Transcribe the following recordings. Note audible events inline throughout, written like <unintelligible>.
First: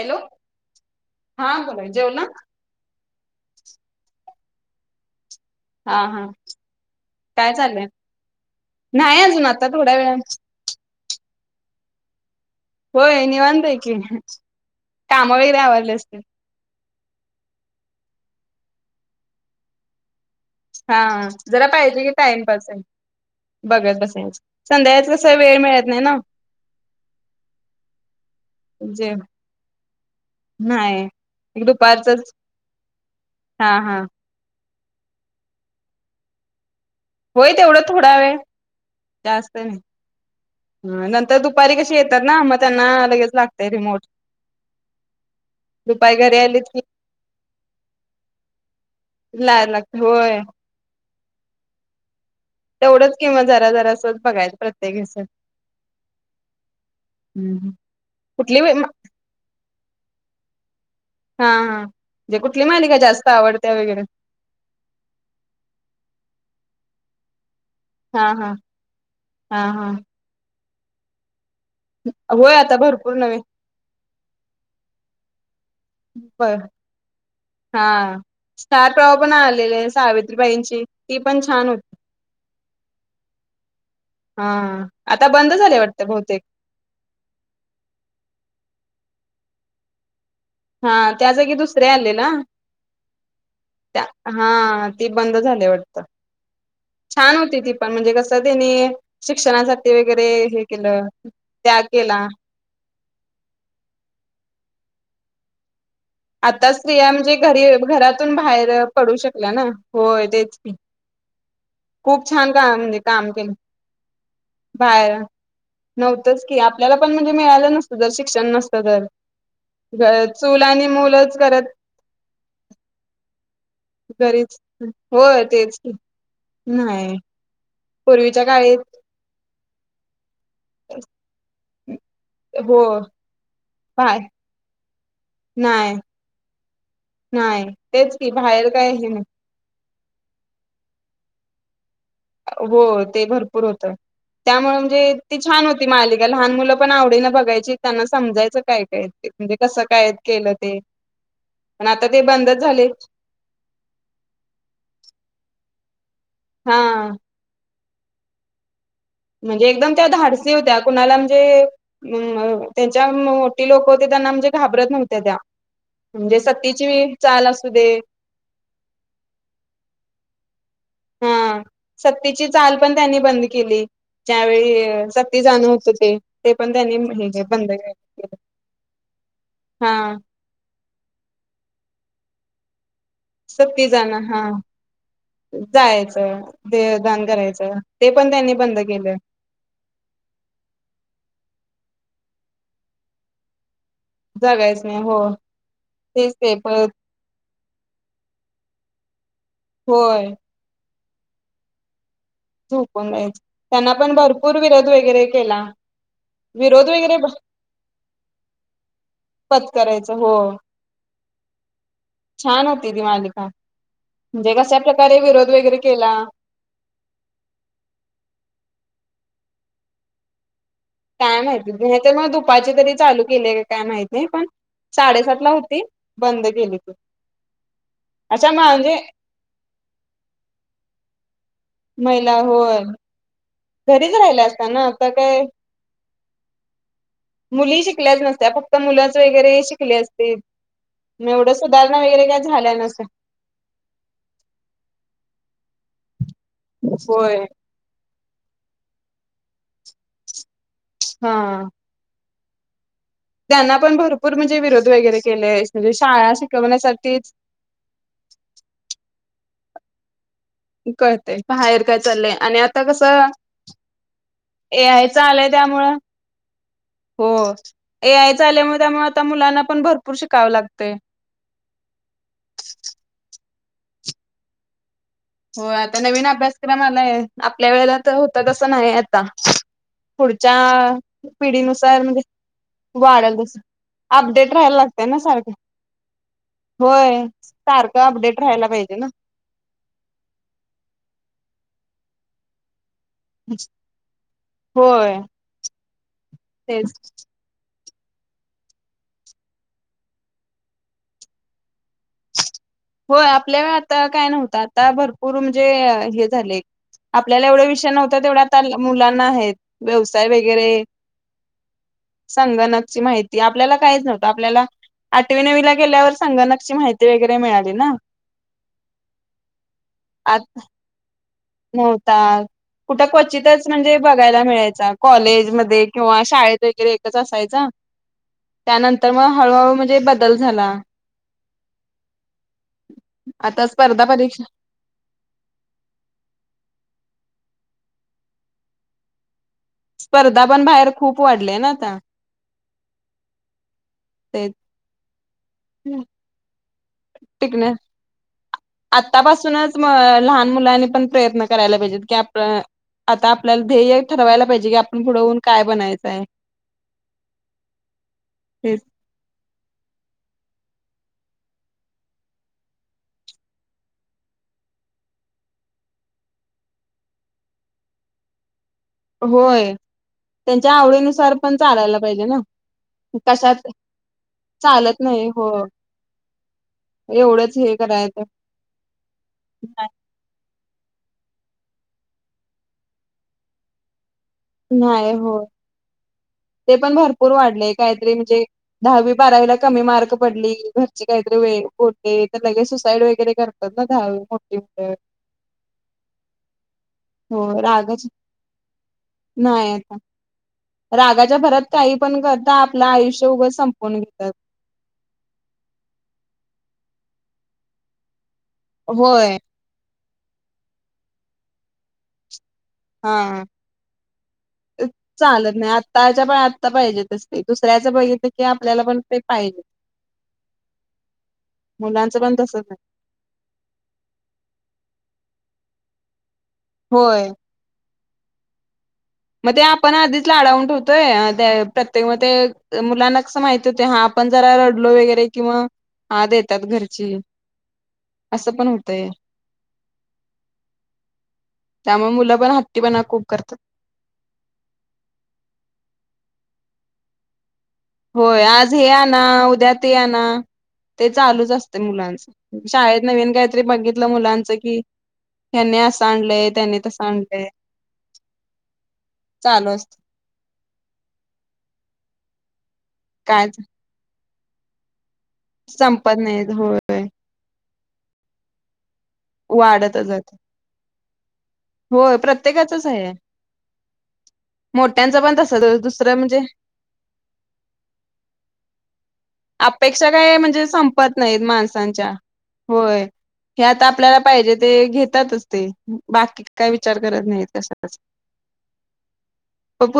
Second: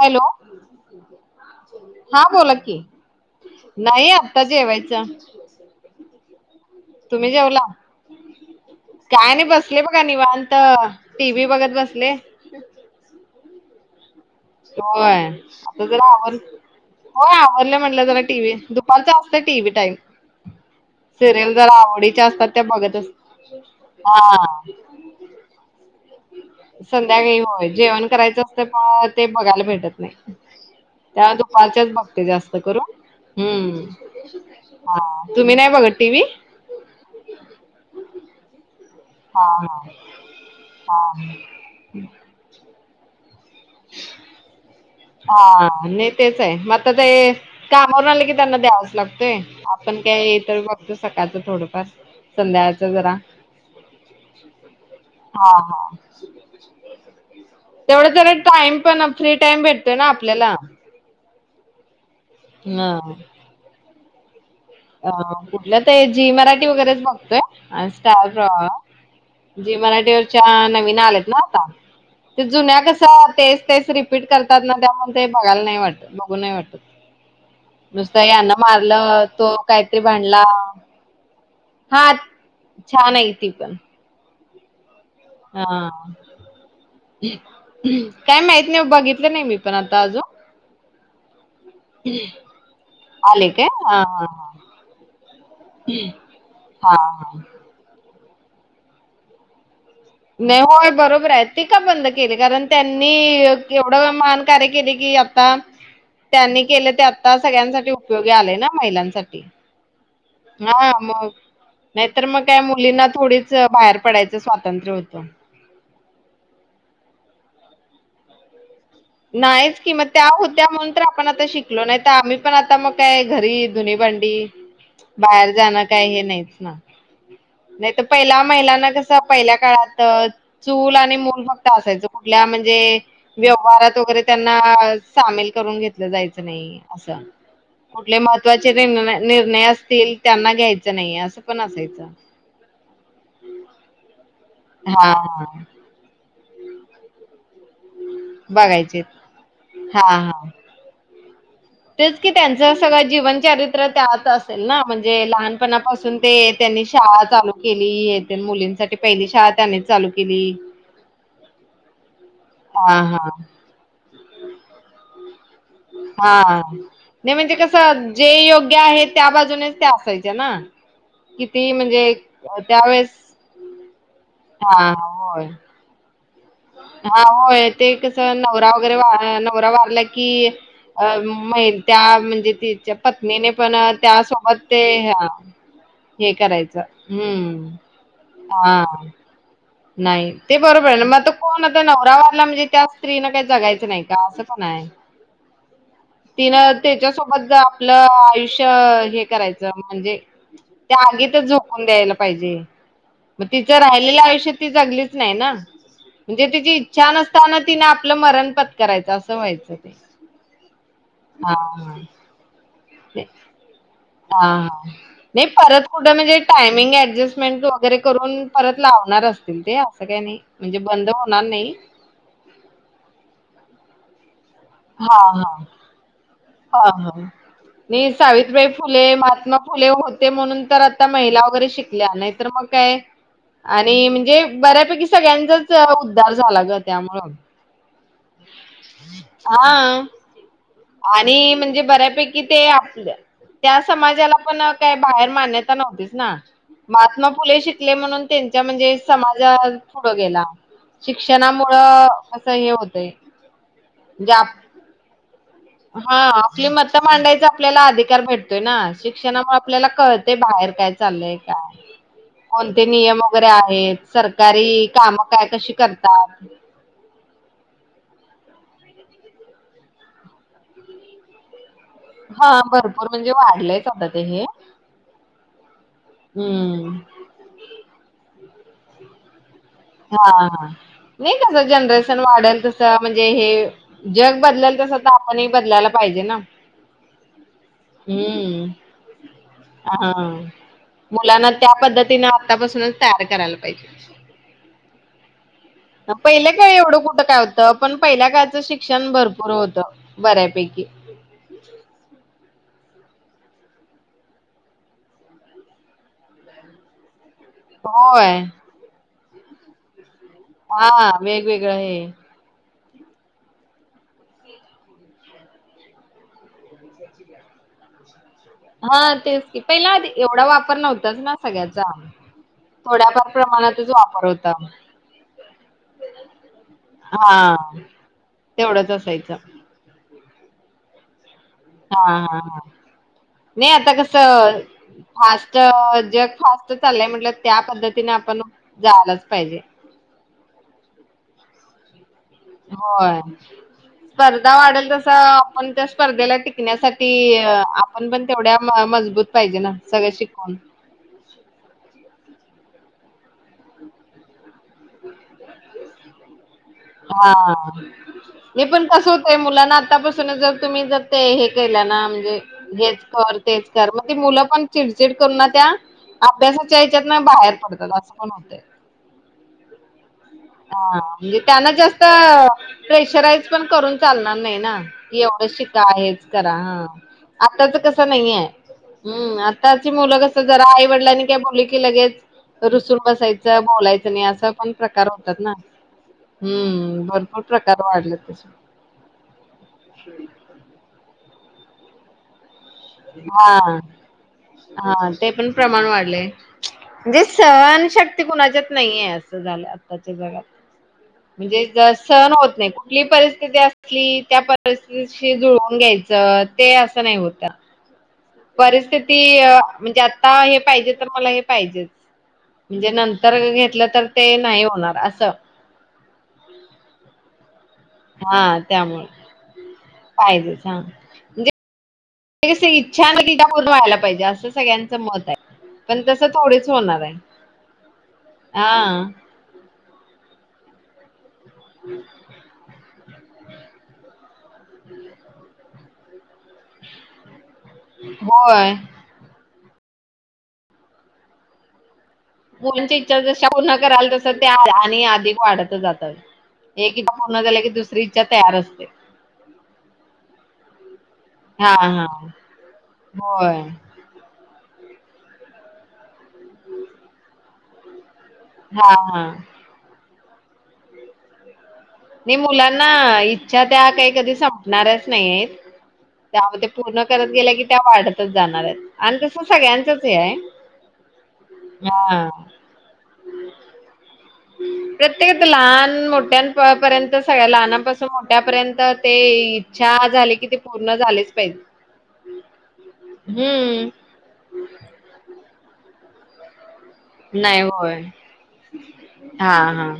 Hello! हा बोला जेवला हा बोला की. नाही आता जेवायचं. हा हा, तुम्ही काय जेवला? चाललंय काय नाही अजून आता बसले थोड्या बघा वेळा निवां त, टी. व्ही बघत बसले. व्हय निवांत आहे की. होय, काम वगैरे आता आवरले जरा असते आवर होय आवरलं म्हटलं जरा टी. व्ही दुपारच आसतंय टी. V time. हा सिरियल जरा पाहिजे की आवडीच्या आसत्यात त्या टाइमपास आहे बघत अस बघत बसायच, हा संध्याकाळचं कसं वेळ मिळत नाही ना संध्याकाळी होय जेवण करायचं असतंय म जे ते बघायला भेटत नाही, नाही त्या एक दुपारच्याच बघते दुपारचंच जास्त करून हा हम्म. हा हा तुम्ही नाही बघत टी. व्ही? होय तेवढं थोडा वेळ जास्त नाही हा नंतर दुपारी कशी येतात ना म त्यांना लगेच लागतंय रिमोट. हा नाही दुपारी घरी तेच आहे आलीत म की आता ते कामावरून आलं की त्यांना द्यावाच लागतंय, लाय लागते आपण काय होय इतर बघतो सकाळचं थोडंफार, संध्याकाळचं तेवढंच जरा किंवा जरा जरासच बघायचं प्रत्येक ह्याच हा हा, तेवढंच जरा टाइम कुठली पण फ्री टाइम भेटतोय ना आपल्याला. हा हा, म्हणजे कुठली मालिका ह जास्त आवडते वगैरे? अ कुठल्या ते जी मराठी वगैरेच बघतोय. आणि हा स्टार हा प्रवाह हा जी हा मराठीवरच्या नवीन आलेत ना आता? ते होय आता जुन्या भरपूर कसं नवे तेच तेच रिपीट करतात ना त्यामुळं ते बघायला नाही वाट बघू नाही बर वाटत, हा नुसत यांन स्टार प्रवाह मारलं पण तो आलेले कायतरी भांडला, सावित्रीबाईंची ती पण छान होती हा छान आहे ती पण. हा. आता बंद हा झाले वाटतं बहुतेक काय माहित नाही ओ बघितलं नाही मी पण आता आजून. हा त्या जागी दुसरे आले ना? आले काय? त्या हां, हां, हां. हा ती बंद झाली वाटत, हां, छान हां. होती ती पण म्हणजे कसं तेंनी शिक्षणासा नाही होय बरोबर आहे ती का बंद केला केली कारण त्यांनी केवढ माहान कार्य केलय की आता त्यांनी आता केल ते स्त्रिया म्हणजे आता घरी सगळ्यांसाठी उपयोगी घरातून आलय ना बाहेर पडू महिलांसाठी शकल्या ना होय तेच की हा. मग नाहीतर खूप मग छान का काम म्हणजे मुलींना काम थोडीच केलं बाहेर पडायचं स्वातंत्र्य हो बाहेर नव्हतंच की, आपल्याला पण म्हणजे मिळालं नसतं जर शिक्षण नसतं तर. नाहीच कि म घ त्या चूल होत्या आणि म्हणून तर आपण मुलंच आता करत शिकलो नाही त आम्ही पण आता मग काय घरी धुनी भांडी घरीच होय बाहेर तेच जाणं की काय हे नाहीचं नाही नाही त पहिल्या पूर्वीच्या महिलांना काळीत कस पहिल्या काळात चूल आणि मूल फक्त असायचं. कूठल्या म्हणजे हो व्यवहारात बाय वगैरे त्यांना सामील करून नाही घेतल जायच नाही अस नाही तेच कुठले की बाहेर महत्वाचे नि काय हे नाही निर्णय असतील त्यांना घ्यायचा नाही असं पण असायचं. हो ते भरपूर होत त्यामुळे हा म्हणजे ती हा छान होती मालिक लहान मुलं पण आवडीनं बघायची त्यांना समजायचं काय बघायचे काय म्हणजे कसं हा काय हा केलं. तेे तेच की त्यांच सगळं जीवनचरित. त्यात असेल ना म्हणजे लहानपणापासून ते त्यांनी हा. शाळा चालू केली येथ मुलींसाठी पहिली शाळा म्हणजे त्यांनीच एकदम त्या चालू केली. धाडसी होत्या कुणाला म्हणजे अ हा त्याच्या हा मोठी लोक होते त्यांना म्हणजे घाबरत नव्हत्या त्या म्हणजे हा सतीची नाही चाल म्हणजे असू दे. कसं जे योग्य आहेत त्या बाजूनेच ते असायचे ना. हा किती म्हणजे सत्तेची चाल पण त्यावेेळेस त्यांनी बंद केली हा ज्यावेळी सत्ती होय. जाणं होतं ते ते पण त्यांनी हा हे होय बंद ते कस केलं नवरा वगैरे नवरा हा वारला की. अ म्हणत्या म्हणजे तिच्या <inaudible> पत्नीने पण सत्ती जाणं हा त्यासोबत ते हे जायचं करायचं देहदान हम्म. करायचं ते पण त्यांनी बंद हा केल. नाही ते बरोबर आहे मग त कोण आता नवरा वारला म्हणजे त्या स्त्री न काही जगायचं नाही. का असं पण आहे जगायचं नाही हो. तेच ते तिनं परत त्याच्यासोबत आपलं आयुष्य हे करायचं, म्हणजे होय. त्या आगीतच झोकुन द्यायला पाहिजे झोपून जायचं मग तिचं त्यांना पण राहिलेल्या आयुष्यात भरपूर विरोध वगैरे केला. म्हणजे तिची विरोध इच्छा वगैरे नसताना तिने आपलं मरण पत्करायच असं व्हायचं. पत्करायचं हो हा हा. छान होती ती ते मालिका हा म्हणजे हा. कशाप्रकारे नाही विरोध वगैरे परत केला कुठं म्हणजे टायमिंग ऍडजस्टमेंट वगैरे करून परत लावणार असतील ते असं काही नाही म्हणजे बंद काय होणार माहिती नाही. तर मग दुपाची तरी चालू केले का काय माहित नाही पण हा साडेसातला हा होती बंद केली त ये सावित्रीबाई फुले महात्मा फुले होते म्हणून तर आता महिला वगैरे शिक ल्या महिला नाहीतर मग होय काय आणि घरीच म्हणजे राहिल्या असता ना बऱ्यापैकी आता काय सगळ्यांच च उद्धार झाला ग त्यामुळ. मुली शिकल्याच नसत्या फक्त मुलच वगैरे हा शिकले असते. आणि म्हणजे बऱ्यापैकी ते नसत्या आपल्या, त्या समाजाला पण काही बाहेर मान्यता नव्हतीच ना महात्मा होय फुलेशी शिकले म्हणून त्यांच्या म्हणजे समाज पुढं गेला हा शिक्षणामुळ. असं हे होतंय. त्यांना पण भरपूर म्हणजे विरोध वगैरे केले. म्हणजे हा शाळा आपली मतं शिकवण्यासाठीच मांडायचा आपल्याला अधिकार भेटतोय ना शिक्षणामुळे आपल्याला कळतय बाहेर काय चाललंय कळतय काय बाहेर चाललंय आणि आता कोणते नियम कसं वगैरे आहेत ए सरकारी आय काम च काय आलंय कशी कर <inaudible> हो ए आय आल्यामुळ त्यामुळ आता मुलांना पण भरपूर शिकावं लागतय. हा भरपूर म्हणजे वाढलंयच आता ते हे हो आता नवीन अभ्यासक्रम हम्म. आलाय आपल्या वेळेला तर होत तसं नाही आता. हा हा, पुढच्या नाही कसं पिढीनुसार जनरेशन म्हणजे वाढेल, तसं म्हणजे वाढल हे तस जग अपडेट राहायला बदलेल तस लागतय त ना आपणही सारखं बदलायला पाहिजे ना, होय. सारखं अपडेट राहायला पाहिजे ना, हा हा हा, मुलांना त्या पद्धतीने आतापासूनच तयार करायला पाहिजे. होय. पहिल्या काळी तेच एवढं कुठं काय होतं? पण पहिल्या काळचं शिक्षण भरपूर होतं बऱ्यापैकी. हो आपल्या वेळ आता काय नव्हतं. आता भरपूर म्हणजे हे झाले. आपल्याला एवढा विषय नव्हता, होय. तेवढ्या आता मुलांना आहेत. व्यवसाय वगैरे हा वेगवेगळं हे. संगणकची माहिती आपल्याला काहीच नव्हतं. आपल्याला आठवी नवीला गेल्यावर संगणकची माहिती वगैरे मिळाली ना, हा तेच की, पहिला आधी आत एवढा वापर नव्हताच ना, सगळ्याचा नव्हता कुठं थोड्याफार क्वचितच प्रमाणातच म्हणजे वापर बघायला होता. मिळायचा. कॉलेजमध्ये किंवा शाळेत रे एकच हा असायचा. तेवढंच त्यानंतर मग असायचं. हळूहळू म्हणजे बदल झाला. हा हा हा, नाही आता स्पर्धा परीक्षा कसं? फास्ट जग फास्ट चाललंय, म्हटलं त्या पद्धतीने आपण जालाच पाहिजे. स्पर्धा पण बाहेर खूप वाढल्या ना, आता. होय. ते स्पर्धा वाढेल तसं पण त्या स्पर्धेला टिकण्यासाठी टिकण्या आपण पण तेवढ्या मजबूत पाहिजे ना, आतापासूनच म सगळं लहान मुलानी पण प्रयत्न करायला पाहिजे. काप्रं आता आपल्याला ध्येय ठरवायला पाहिजे. की आपण पुुढवून काय बनायचंय‌. हा, हे पण कसत होय. मुलांना आतापासून जर तुम्ही जर ते हे केलं ना, म्हणजे हेच कर, तेच कर, मग ती मुलं पण चिडचिड कर ना त्या अभ्यासाच्या याच्यातन बाहेर पडतात असं पण होतं. होय. त्यांच्या हा आवडीनुसार म्हणजे पण त्याला चालायला जास्त पाहिजे ना प्रेशराईज पण कशात करून चालणार नाही ना, चालत की नाही एवढं हो शिका हेच करा. हा, एवढंच हे आत्ताच कसं करायचं नाहीये. हम्, आत्ताची मुलं क जरा आई वडिलांनी काय बोललं की, लगेच रुसूून बसायचं. बोलायचं नाही, असा पण प्रकार हो तात ना, ते पण हम्म, भरपूर वाढलेय प्रकार काहीतरी वाढलेत म्हणजे तसे दहावी बारावीला कमी मार्क पडली. घरची काहीतरी वेळ ते त लगे सुसाईड वगैरे करतात हा. ना, दहावी मोठी मुलं हा ते पण प्रमाण वाढलंय. म्हणजे हो सहन रागच शक्ती कुणाच्यात नाहीये. असं झालं नाही आता आत्ताच्या जगात. रागाच्या भरात म्हणजे ज काही पण सहन करता होत नाही. आपलं कुठली आयुष्य उगच परिस्थिती संपवून असली घेतात त्या परिस्थितीशी जुळवून घ्यायचं. ते असं नाही होत. परिस्थिती होय म्हणजे आता हे पाहिजे तर मला हे पाहिजेच. म्हणजे नंतर हा घेतलं तर ते नाही होणार असं. ताज्या पण आत्ता पाहिजेत तशी दुसऱ्याचं बघितलं की, हा आपल्याला पण त्यामुळे ते पाहिजे. पाहिजेच हा मुलाचं पण तसंच आहे. छान <unintelligible> व्हायला पाहिजे. असं सगळ्यांच मत आहे. पण तसं थोडेच होणार आहे. होय हा, मग ते आपण आधीच लाडावून ठेवतोय. ते प्रत्येक म ते मुलांना कसं माहिती होते. हा, आपण जरा रडलो वगैरे कि, मग आ देतात घरची. असं पण होय. होतय. त्यामुळ म मुल मुलींचे विचार कशा <unintelligible> कराला जाशाल आणि अधिक वाढत जात. एक पूर्ण झालं की दुस होय, आज हे आणा, उद्या ते आणा. ते चालूच हा असतय हा मुलांच. शाळेत नवीन होय. काहीतरी बघित ल मुलांच की, ह्यानी असं आणलंय त्यानी तसं आणलंय. हाअं. चालू असत नाही मुलांना काय इच्छा त्या काही कधी संपणारच नाहीयेत. संपत नाही त्यामूळ ते पूर्ण होय करत गेल्या की त्या वाढतच जाणार आहेत. आण तस सगळ्यांचच वाढतच हे आहे. जात हा. च आहे. मोठ्यांचं पण प्रत्येक तसं दुसरं म्हणजे लहान-मोठ्यां प पर्यंत त सगळ्या लहनांपासून मोठ्या पर्यंत ते इच्छा अपेक्षा झाली काय की ती म्हणजे पूर्ण संपत झालीच नाही पाहिजे. माणसांच्या. होय, हे आता हम्म. आपल्याला पाहिजे ते घेतातच ते. बाकी काय विचार करत नाही कशाचाच. <inaudible> हा हं.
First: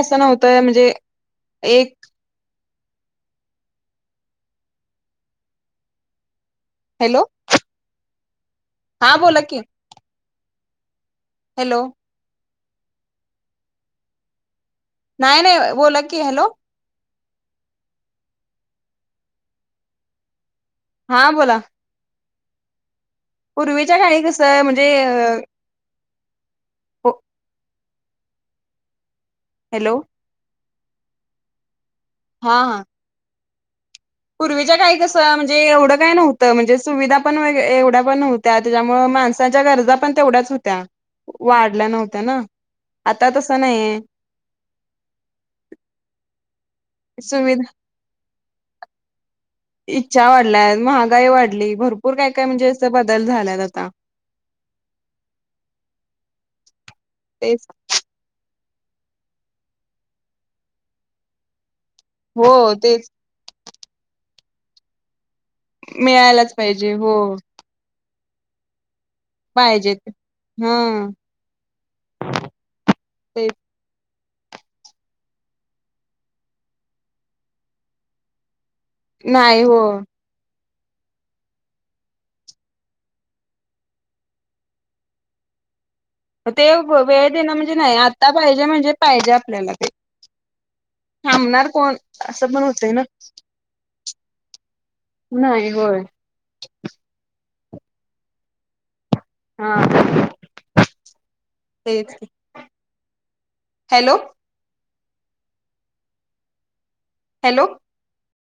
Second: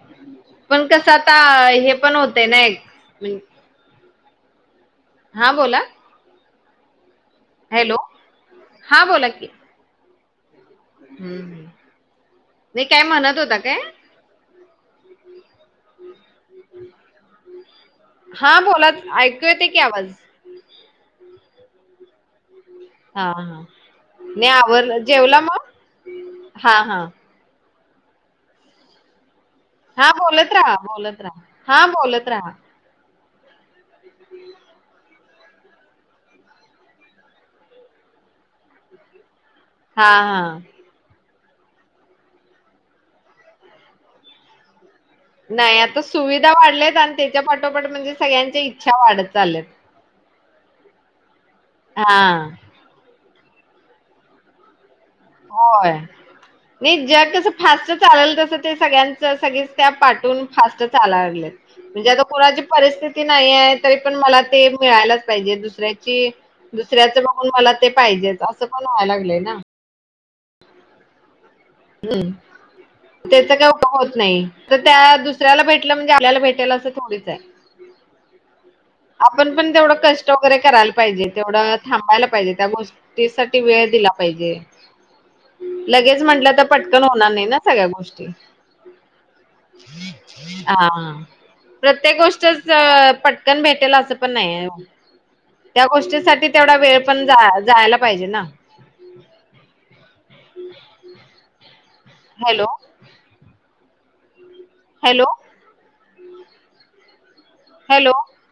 असं नव्हतं पण म्हणजे कस आता हे एक पण होतय ना एक. म्हणजे हा बोला. हॅलो, हॅलो, हा बोला की. हं. हॅलो, नही काय म्हणत होता काय? नाही नाही. बोला की, हॅलो. हा बोलात, ऐकू येतकी आवाज. हा बोला. हा हा. पूर्वीच्या काळी नाही कसं म्हणजे आवर, जेवला मग? हा हा. हॅलो हा बोलत राहा बोलत राहा. हा बोलत राहा हां. पूर्वीच्या काळी कसं म्हणजे एवढं काय नव्हतं. म्हणजे सुविधा पण वई एवढ्या पण नव्हत्या त्याच्यामुळे माणस त्यांच्या गरजा पण हा तेवढ्याच हा होत्या, वाढल्या नव्हत्या ना. आता तसं नाहीेये. नाही आता सुविधा वाढल्यात आणि त्याच्या सुविधा पाठोपाठ म्हणजे सगळ्यांच्या इच्छा वाढत चाल्यात. इच्छा वाढल्याय, महागाई वाढली. भरपूर हा काय काय म्हणजे अस बदल झालात आता. होय. नाही जग कस तेच फास्ट चालेल तस ते सगळ्यांच सगळेच त्या पाठून फास्ट चाला लागलेत. म्हणजे आता हो कोणाची तेच परिस्थिती नाहीये, तरी पण मला ते मिळायलाच पाहिजे. दुसऱ्याची मिळायलाच पाहिजे हो दुसऱ्याच बघून मला ते पाहिजेच. असं पण व्हायला लागले. पाहिजेते. हं. <inaudible> त्याच ते काही <inaudible> होत नाही. तर त्या दुसऱ्याला भेटलं म्हणजे आल्याला भेटेल असं थोडीच आहे? आपण नाही पण हो तेवढं कष्ट ट वगैरे करायला पाहिजे. तेवढं थांबायला पाहिजे. त्या गोष्टीसाठी वेळ दिला पाहिजे. लगेच म्हंटलं ते तर पट्कन वेळ होणार नाही देणं ना म्हणजे सगळ्या गोष्टी, आता पाहिजे म्हणजे पाहिजे आपल्याला ते हा थांबणार कोण प्रत्येक असं गोष्टच पण होतय ना पटकन भेटेल असं पण नाही. नाही होय साठी तेवढा वेळ पण जाय - जायला पाहिजे ना. हा. तेच. Hello. Hello, hello hello, hello.